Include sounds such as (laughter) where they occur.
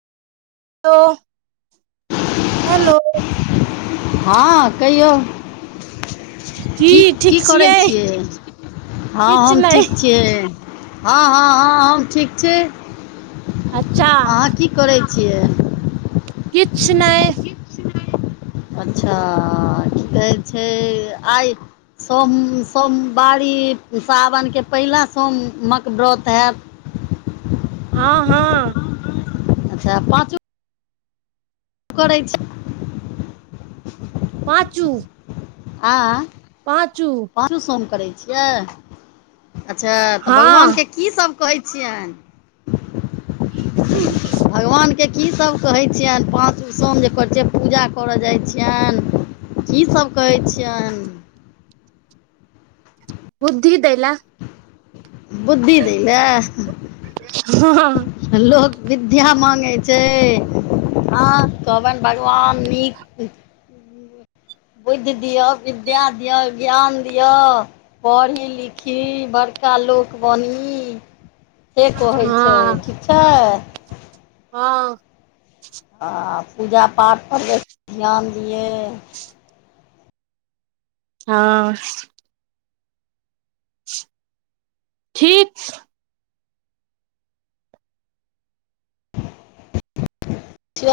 लो- hello हँ कहियौ की -की करै छियै? हँ किछ हम नहि ठीक छियै हँ, हँ, हँ हम ठीक छी। अच्छा अहाँ की करै छियै। किछ नैय। अच्छा की कहै छै आय? सोम सोमवारी सावनके पहिला सोमक व्रत हेएत? हँ, हँ। अच्छा पाँचू करै छै। पाँचू आँ पाँचू पाँचू सोम करै छियै अच्छा तऽ हँ भगवानके की सब कहै छियैन (unintelligible) भगवान के की सब कहै छियनि पाँचू सोम जे करै छि पूजा करै जाइ छियनि। की सब कहै छियनि? बुद्धि दै लए। (unintelligible) बुद्धि दै लए। हँ लोक विद्या मांगै छै आ कहबनि भगवान नीक बुद्धि दिअ, विद्या दिअ, ज्ञान दिअ पढ़ी लिखी बड़का लोक बनी। से कहै छै ठीक छै। हँ आ पूजा पाठपर जे ध्यान दियै। हँ ठीक छै।